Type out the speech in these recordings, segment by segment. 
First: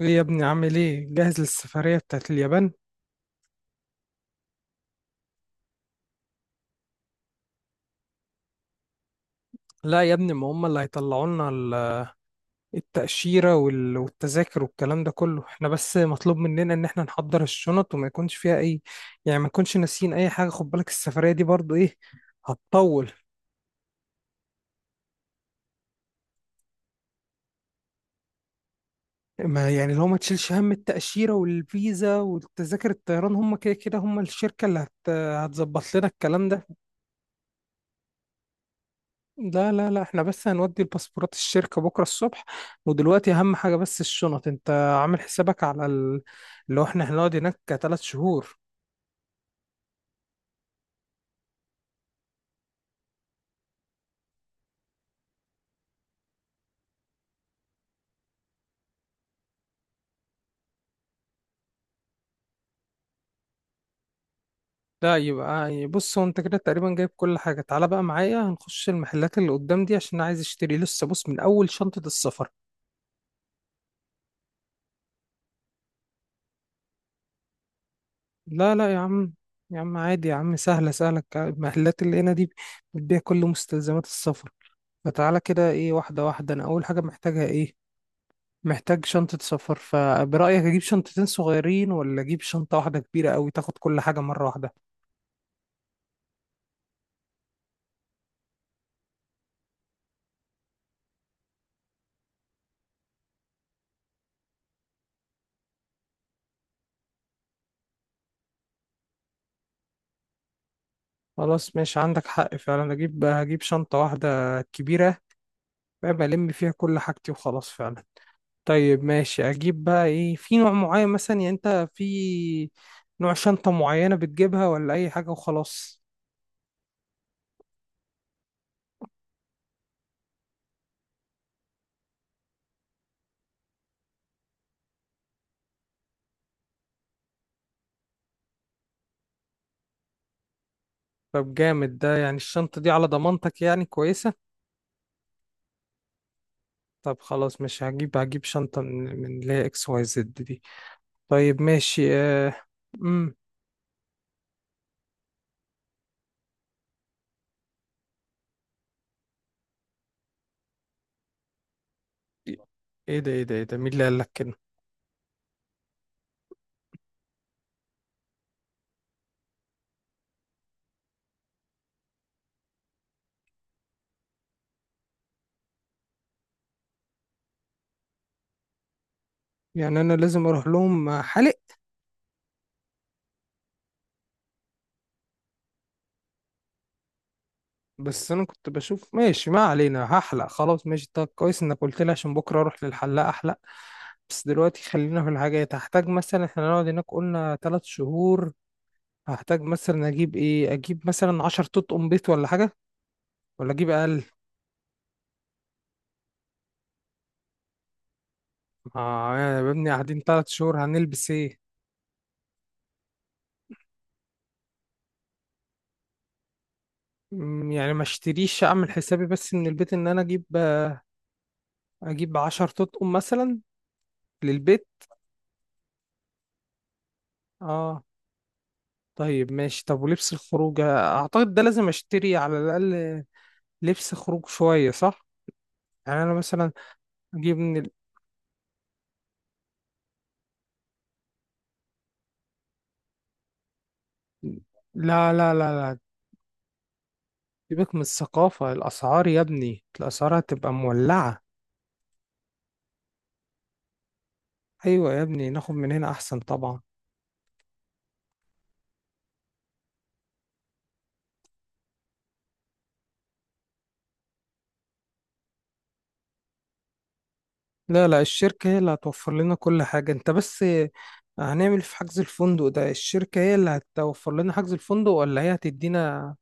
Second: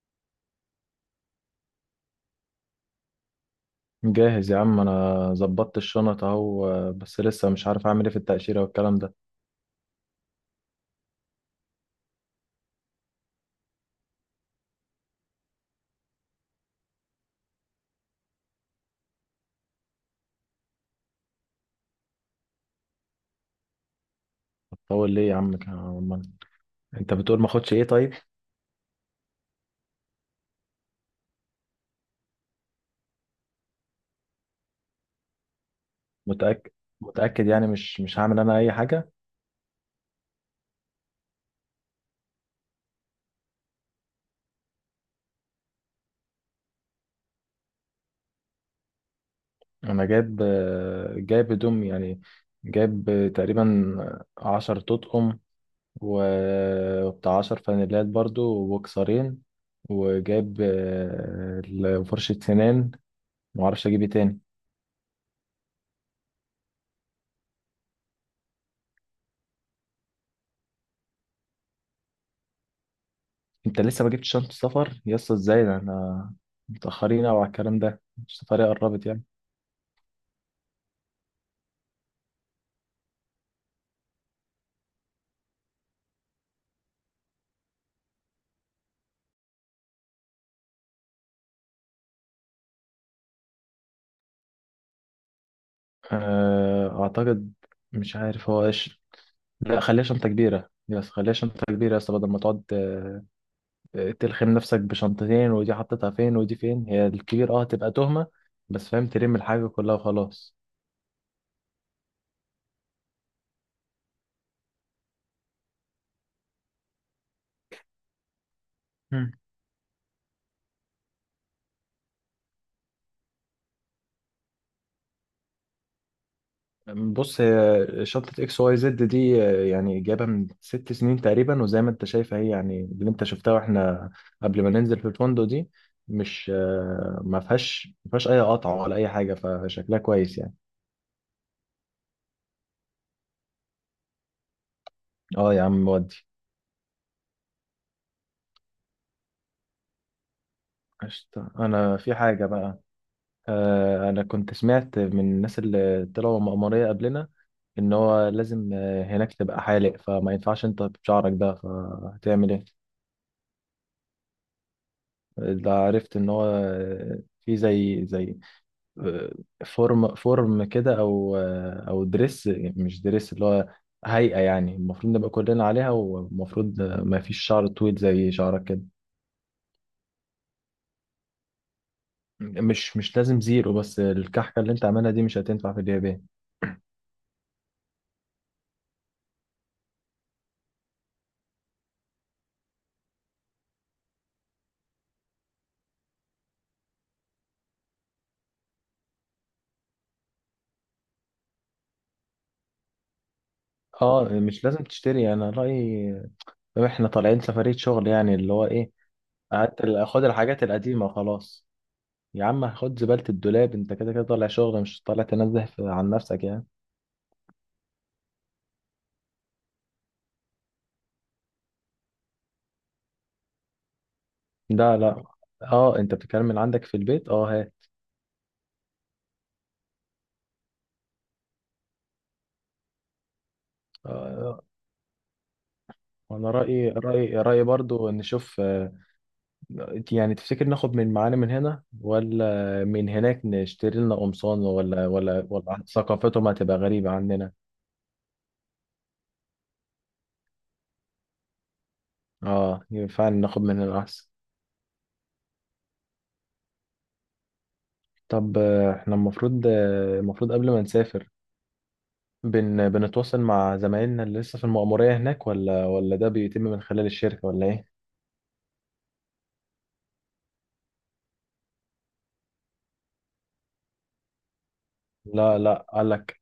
ايه يا ابني، عامل ايه؟ جاهز للسفرية بتاعت اليابان؟ جاهز يا عم، انا ظبطت الشنط اهو، بس لسه مش عارف اعمل ايه في التأشيرة والكلام ده. لا يا ابني، ما هم اللي هيطلعوا لنا التأشيرة وال- والتذاكر والكلام ده كله. احنا بس مطلوب مننا ان احنا نحضر الشنط وما يكونش فيها اي، يعني ما نكونش ناسيين اي حاجة. خد بالك السفرية دي برضو ايه، هتطول. هتطول ليه يا عم؟ أمال انت بتقول ما اخدش ايه؟ طيب، ما يعني لو ما تشيلش هم التأشيرة والفيزا والتذاكر الطيران، هم كده كده هم الشركة اللي هتظبط لنا الكلام ده. متأكد؟ متأكد يعني مش هعمل انا اي حاجة؟ لا لا لا، احنا بس هنودي الباسبورات الشركة بكرة الصبح. ودلوقتي أهم حاجة بس الشنط. انت عامل حسابك على اللي هو احنا هنقعد هناك تلات شهور؟ انا جايب، جايب هدوم يعني، جايب تقريبا 10 تطقم، وبتاع 10 فانيلات برضو وبوكسرين، وجايب فرشة سنان. معرفش اجيب ايه تاني. لا، يبقى بص، هو انت كده تقريبا جايب كل حاجة. تعالى بقى معايا، هنخش المحلات اللي قدام دي عشان أنا عايز اشتري لسه. بص، من أول شنطة السفر. انت لسه ما جبتش شنطة سفر يا اسطى؟ ازاي ده؟ انا متأخرين او على الكلام ده، السفرية لا لا يا قربت يعني. عم، يا عم عادي يا عم، سهلة، سهلة المحلات اللي هنا دي بتبيع كل مستلزمات السفر. فتعالى كده، ايه، واحدة واحدة. أنا أول حاجة محتاجها ايه؟ محتاج شنطة سفر. فبرأيك أجيب شنطتين صغيرين ولا أجيب شنطة واحدة كبيرة أوي تاخد كل حاجة مرة واحدة؟ اعتقد، مش عارف هو ايش. لا، خليها شنطة كبيرة، يس، خليها شنطة كبيرة يا اسطى، بدل ما تقعد تلخم نفسك بشنطتين، ودي حطيتها فين ودي فين، هي الكبير اه تبقى تهمة، بس فاهم، تلم الحاجة كلها وخلاص. خلاص ماشي، عندك حق فعلا. هجيب شنطة واحدة كبيرة بقى، بلم فيها كل حاجتي وخلاص فعلا. طيب ماشي، أجيب بقى إيه، في نوع معين مثلا؟ يعني أنت في نوع شنطة معينة بتجيبها ولا أي حاجة وخلاص؟ بص، هي شنطة XYZ دي يعني جايبها من 6 سنين تقريبا، وزي ما انت شايف هي يعني اللي انت شفتها واحنا قبل ما ننزل في الفندق دي، مش آه، ما فيهاش اي قطع ولا اي حاجة، فشكلها كويس يعني. طب جامد. ده يعني الشنطة دي على ضمانتك، يعني كويسة؟ اه يا عم، ودي طب خلاص ماشي، هجيب شنطة من اللي هي اكس واي زد دي. قشطة. طيب انا ماشي، في حاجة آه. بقى. مم. انا كنت سمعت من الناس اللي طلعوا مأمورية قبلنا ان هو لازم هناك تبقى حالق، فما ينفعش انت بشعرك ده، فهتعمل ايه؟ ايه ده؟ ايه ده؟ ايه ده؟ مين اللي قال لك كده؟ ده عرفت ان هو في زي فورم كده، او دريس، مش دريس، اللي هو هيئة يعني، المفروض نبقى كلنا عليها، والمفروض ما فيش شعر طويل زي شعرك كده. يعني انا لازم اروح لهم حلق؟ مش لازم زيرو، بس الكحكة اللي انت عاملها دي مش هتنفع في اليابان. بس انا كنت بشوف، ماشي، ما علينا، هحلق. خلاص ماشي، طب كويس انك قلت لي عشان بكره اروح للحلاق احلق. بس دلوقتي خلينا في الحاجات. هحتاج مثلا، احنا نقعد هناك قلنا ثلاث شهور، هحتاج مثلا اجيب ايه؟ اجيب مثلا 10 طوط قميص ولا حاجه، ولا اجيب اقل؟ اه مش لازم تشتري، انا رأيي احنا طالعين سفرية شغل، يعني اللي هو ايه، اه يا قعدت بني، قاعدين خد ثلاث الحاجات شهور القديمة هنلبس ايه؟ خلاص. يا عم خد زبالة الدولاب، انت كده كده طالع شغل، مش طالع تنزه عن نفسك يعني. يعني ما اشتريش، اعمل حسابي بس من البيت ان انا اجيب 10 طقم مثلا للبيت. لا لا، اه انت بتتكلم من عندك في البيت، اه هات. اه. طيب ماشي، طب ولبس الخروج اعتقد ده لازم اشتري على الاقل لبس خروج آه، شوية، صح؟ يعني انا وانا مثلا رايي رايي اجيب رايي من ال... برضو نشوف. يعني تفتكر ناخد من معانا من هنا ولا من هناك نشتري لنا قمصان، ولا لا ولا لا لا ولا لا، ثقافتهم هتبقى غريبة عننا؟ سيبك من الثقافة، الاسعار يا ابني، الاسعار هتبقى مولعة. اه، يبقى فعلا ناخد من هنا احسن. ايوه يا ابني، ناخد من هنا احسن طبعا. طب احنا المفروض، المفروض قبل ما نسافر بنتواصل مع زمايلنا اللي لسه في المأمورية هناك، ولا ده بيتم من خلال الشركة؟ ولا ايه؟ لا لا، الشركة هي اللي هتوفر لنا كل حاجة. انت بس هنعمل في حجز الفندق ده؟ الشركة هي اللي هتوفر لنا حجز الفندق، ولا هي لا لا، قال هتدينا؟ لك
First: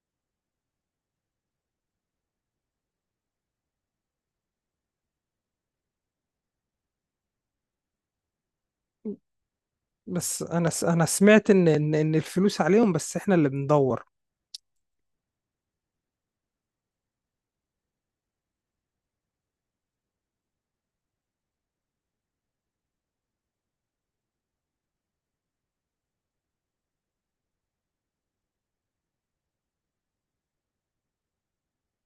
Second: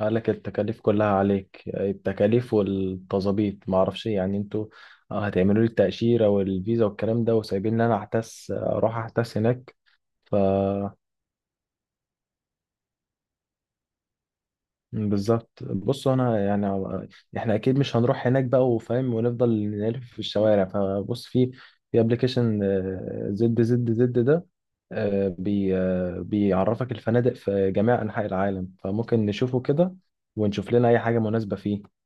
قال لك التكاليف كلها عليك، التكاليف والتظابيط ما اعرفش إيه، يعني انتوا هتعملوا لي التأشيرة والفيزا والكلام ده، وسايبين لي انا احتس اروح احتس هناك. ف بس انا سمعت ان ان إن الفلوس عليهم، بس احنا اللي بندور. بالظبط، بص انا يعني احنا اكيد مش هنروح هناك بقى وفاهم ونفضل نلف في الشوارع، فبص، في ابلكيشن ZZZ ده آه، بي آه، بيعرفك الفنادق في جميع انحاء العالم، فممكن نشوفه كده ونشوف لنا اي حاجة مناسبة فيه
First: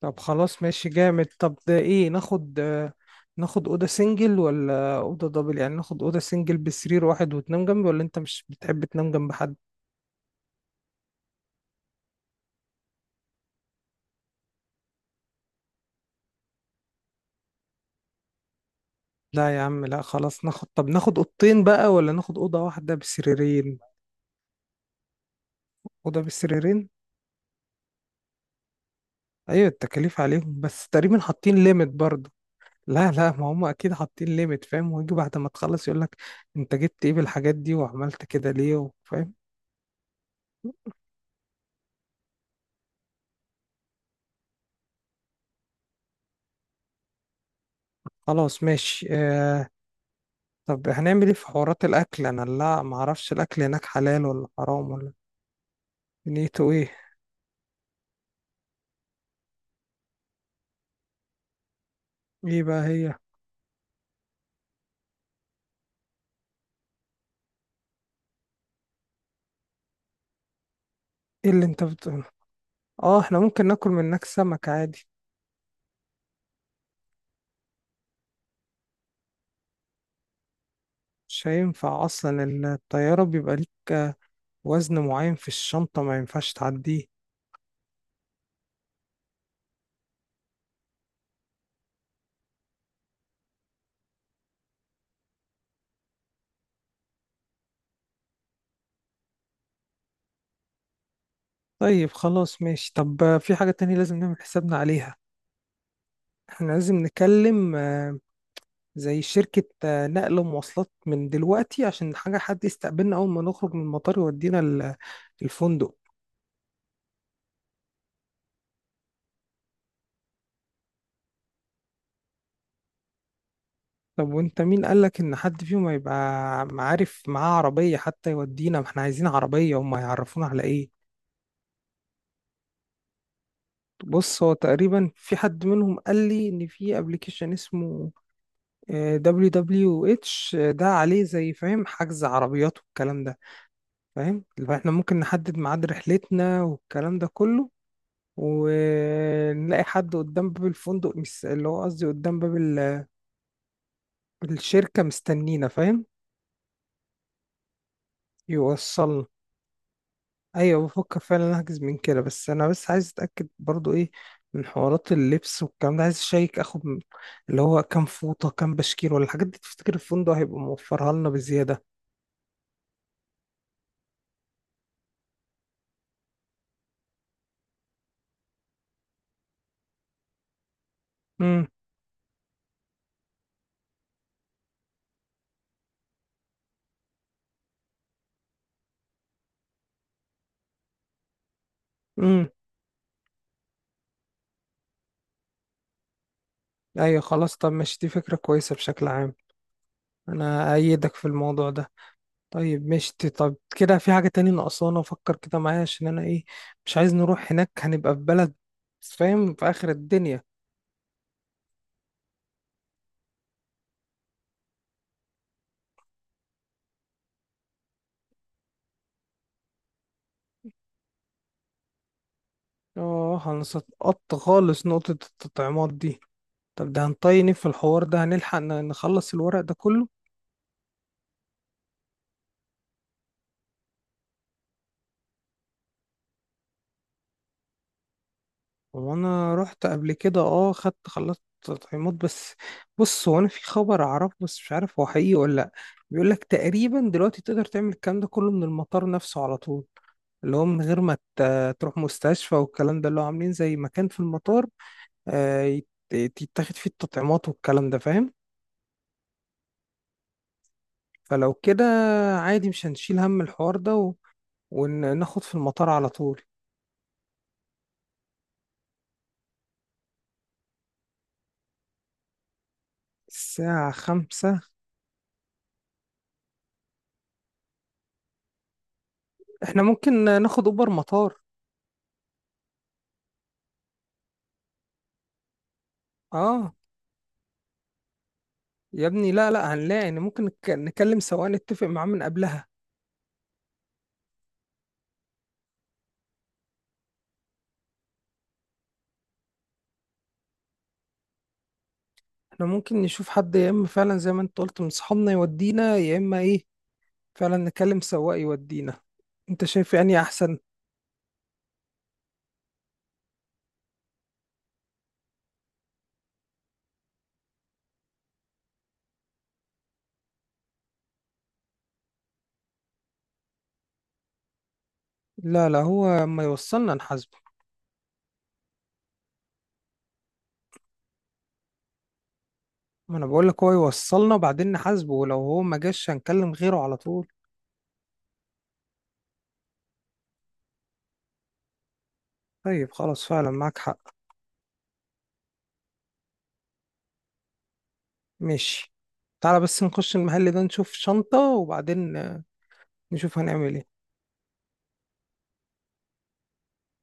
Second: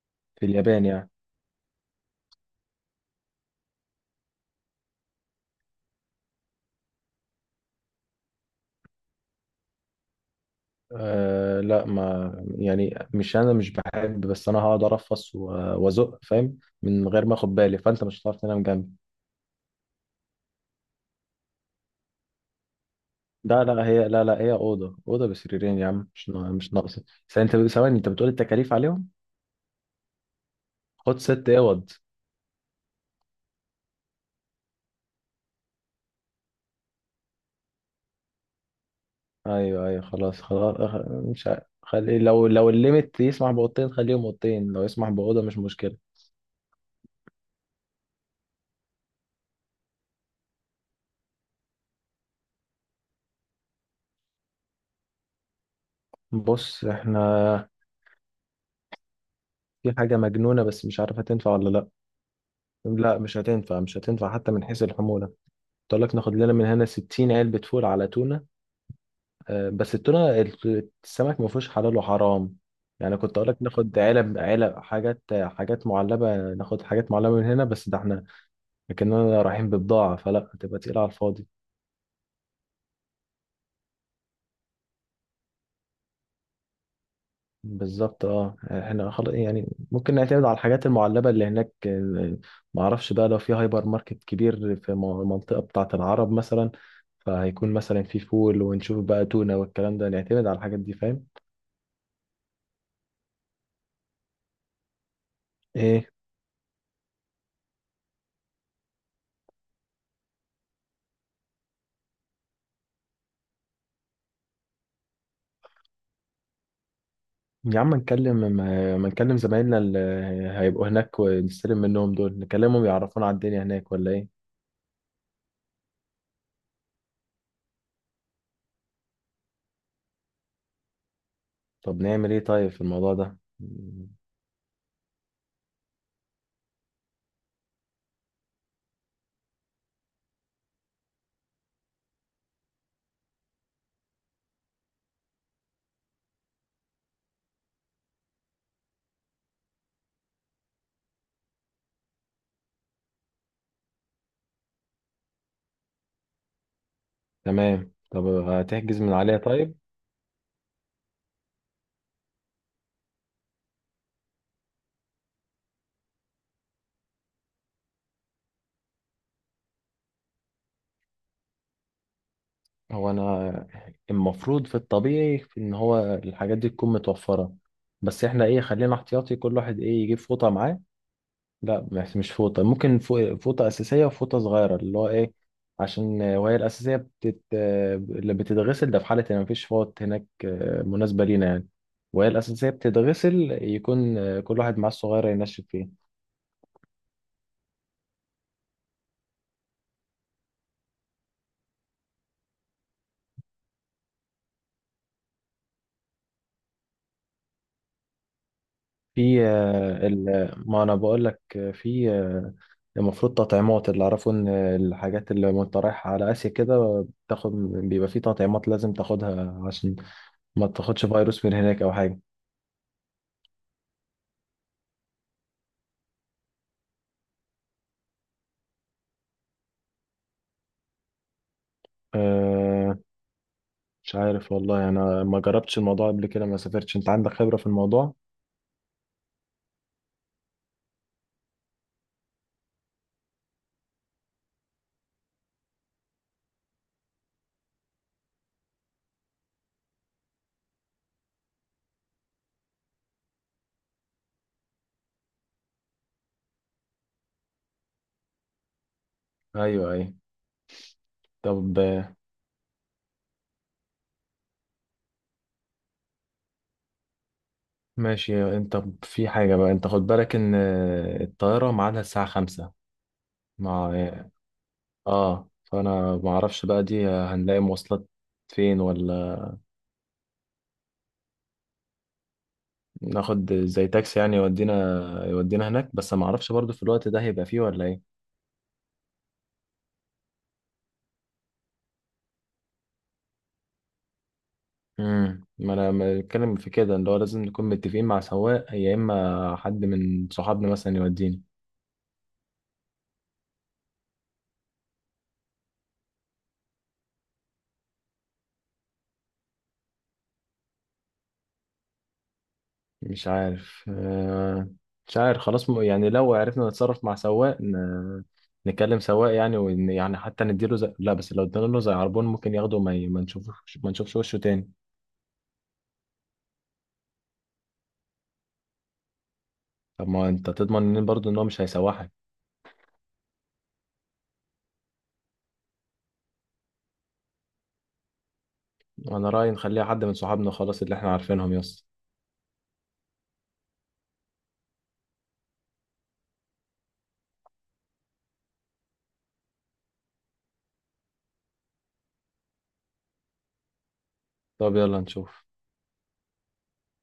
طب في خلاص اليابان ماشي يعني. جامد. طب ده ايه، ناخد ناخد اوضه سنجل ولا اوضه دبل؟ يعني ناخد اوضه سنجل بسرير واحد وتنام جنبي، ولا انت مش بتحب تنام جنب حد؟ أه لا، ما يعني مش انا مش بحب، بس انا هقعد ارفص وازق فاهم من غير ما اخد بالي، فانت مش هتعرف تنام جنبي. لا يا عم لا، خلاص ناخد، طب ناخد اوضتين بقى ولا ناخد اوضه واحده لا بسريرين؟ لا، هي اوضه بسريرين يا عم، اوضه مش بسريرين. ناقصه. بس انت ثواني، انت بتقول التكاليف عليهم، ايوه، التكاليف عليهم، بس تقريبا خد ست حاطين اوض ليميت برضه. لا لا، ما هم اكيد حاطين ليميت، فاهم؟ ويجي بعد ما تخلص يقول لك انت جبت ايه بالحاجات دي وعملت كده ليه، فاهم؟ ايوه ايوه، خلاص خلاص، مش عارف. خلي لو، الليمت يسمح باوضتين خليهم اوضتين، لو يسمح باوضه مش مشكله. خلاص ماشي، طب هنعمل ايه في حوارات الاكل؟ انا لا، ما اعرفش الاكل هناك حلال ولا حرام ولا نيته بص ايه. احنا في حاجه مجنونه بس مش عارفه تنفع ولا لا. ايه بقى هي؟ لا، مش هتنفع، مش هتنفع حتى من حيث الحمولة. قلت لك ناخد لنا من هنا 60 علبة فول على تونة، بس التونة السمك ما ايه اللي فيهوش انت حلال بتقوله؟ وحرام، يعني اه، كنت احنا اقول لك ممكن ناكل ناخد من هناك علب سمك علب عادي. حاجات معلبة، ناخد حاجات معلبة من هنا، بس ده احنا كأننا رايحين ببضاعة، فلا هتبقى تقيلة على مش الفاضي. هينفع اصلا، الطيارة بيبقى ليك وزن معين في الشنطة ما ينفعش تعديه. بالظبط، اه احنا خلاص يعني ممكن نعتمد على الحاجات المعلبة اللي هناك. ما اعرفش بقى، لو في هايبر ماركت كبير في المنطقة بتاعة العرب مثلا فهيكون مثلا في فول، ونشوف بقى تونة والكلام ده، نعتمد على الحاجات دي فاهم. طيب خلاص ماشي، طب في حاجة تانية لازم نعمل حسابنا عليها. ايه احنا لازم نكلم زي شركة نقل ومواصلات من دلوقتي، عشان حاجة حد يستقبلنا أول ما نخرج من المطار يودينا الفندق. يا عم، نكلم ما نكلم زمايلنا اللي هيبقوا هناك، ونستلم منهم دول، نكلمهم يعرفونا على الدنيا هناك، ولا طب ايه؟ وانت مين قالك ان حد فيهم هيبقى عارف معاه عربية حتى يودينا؟ ما احنا عايزين عربية، هم هيعرفونا على ايه؟ طب نعمل ايه طيب في الموضوع ده؟ بص هو تقريبا في حد منهم قال لي ان في ابلكيشن اسمه WWH. ده عليه زي، فاهم، حجز عربيات والكلام ده، فاهم، اللي هو احنا ممكن نحدد ميعاد رحلتنا والكلام ده كله، ونلاقي حد قدام باب الفندق، اللي هو قصدي قدام باب الشركة مستنينا، فاهم. تمام، طب هتحجز من يوصلنا. عليها طيب. ايوه، بفكر فعلا احجز من كده، بس انا بس عايز اتاكد برضو ايه من حوارات اللبس والكلام ده. عايز اشيك اخد اللي هو كام فوطه، كام بشكير، ولا الحاجات دي تفتكر الفندق هيبقى موفرها لنا بزياده؟ هو انا المفروض في الطبيعي، في ان هو الحاجات دي تكون متوفرة، بس احنا ايه، خلينا احتياطي، كل واحد ايه يجيب فوطة معاه. امم، لا، مش فوطة، ممكن فوطة أساسية وفوطة صغيرة اللي هو إيه، عشان وهي الأساسية بتت... آه، اللي بتتغسل، ده في حالة إن مفيش فوط هناك مناسبة لينا يعني، وهي امم، الأساسية بتتغسل يكون كل واحد معاه الصغيرة ينشف فيه. ايوه خلاص. طب ماشي، دي فكره كويسه بشكل عام. انا ايدك في الموضوع ده. طيب ماشي، طب كده في حاجه تاني ناقصانا؟ فكر كده معايا، عشان انا ايه، مش عايز نروح هناك هنبقى في بلد، في فاهم، في اخر الدنيا. ما أنا بقول لك، آه، في آه، المفروض تطعيمات، اللي أعرفه إن الحاجات اللي وأنت رايح على آسيا كده بتاخد، بيبقى في تطعيمات لازم تاخدها عشان ما تاخدش فيروس من هناك أو حاجة. اه، هنسقط خالص نقطه التطعيمات دي. طب ده هنطيني في الحوار ده، هنلحق نخلص الورق ده كله؟ آه، مش عارف والله، انا ما جربتش الموضوع قبل كده، ما سافرتش، انت عندك خبرة في الموضوع. وانا رحت قبل كده، اه، خدت، خلصت تطعيمات. بس بص، هو انا في خبر اعرفه بس مش عارف هو حقيقي ولا لا. بيقول لك تقريبا دلوقتي تقدر تعمل الكلام ده كله من المطار نفسه على طول، اللي هو من غير ما تروح مستشفى والكلام ده، اللي هو عاملين زي مكان في المطار، يتاخد فيه التطعيمات والكلام ده، فاهم. ايوه ايوه، فلو طب كده عادي، مش هنشيل هم الحوار ده، و- وناخد في المطار على طول. ماشي. انت في حاجة بقى، انت خد بالك ان الطيارة ميعادها الساعة 5 مع الساعة 5. اه، فانا ما اعرفش بقى دي هنلاقي مواصلات فين ولا، احنا ممكن ناخد اوبر مطار. ناخد زي تاكسي يعني يودينا، هناك بس ما اعرفش برضو اه في الوقت ده هيبقى فيه ولا ايه. يا ابني لا لا، هنلاقي، يعني ممكن نكلم سواق نتفق معاه من قبلها. ما انا ما بتكلم في كده، اللي هو لازم نكون متفقين مع سواق، يا اما حد من صحابنا مثلا يوديني. احنا ممكن نشوف حد، يا اما فعلا زي ما انت قلت من صحابنا يودينا، يا اما ايه، فعلا نكلم سواق يودينا، انت شايف يعني احسن. مش عارف، خلاص، يعني لو عرفنا نتصرف مع سواق، نكلم سواق يعني يعني حتى نديله زي... لا بس لو ادينا له زي عربون ممكن ياخده، وما ما نشوفش وشه تاني. لا لا، هو ما يوصلنا نحاسبه. طب ما انت تضمن ان برضه ان هو مش هيسوحك؟ ما انا بقول لك هو يوصلنا وبعدين نحاسبه، ولو هو ما جاش هنكلم غيره على طول. انا رأيي نخليها حد من صحابنا خلاص اللي احنا عارفينهم، يس. طيب خلاص فعلا، معاك حق. ماشي. تعالى بس نخش المحل ده، نشوف شنطة، وبعدين نشوف هنعمل ايه. طب يلا نشوف.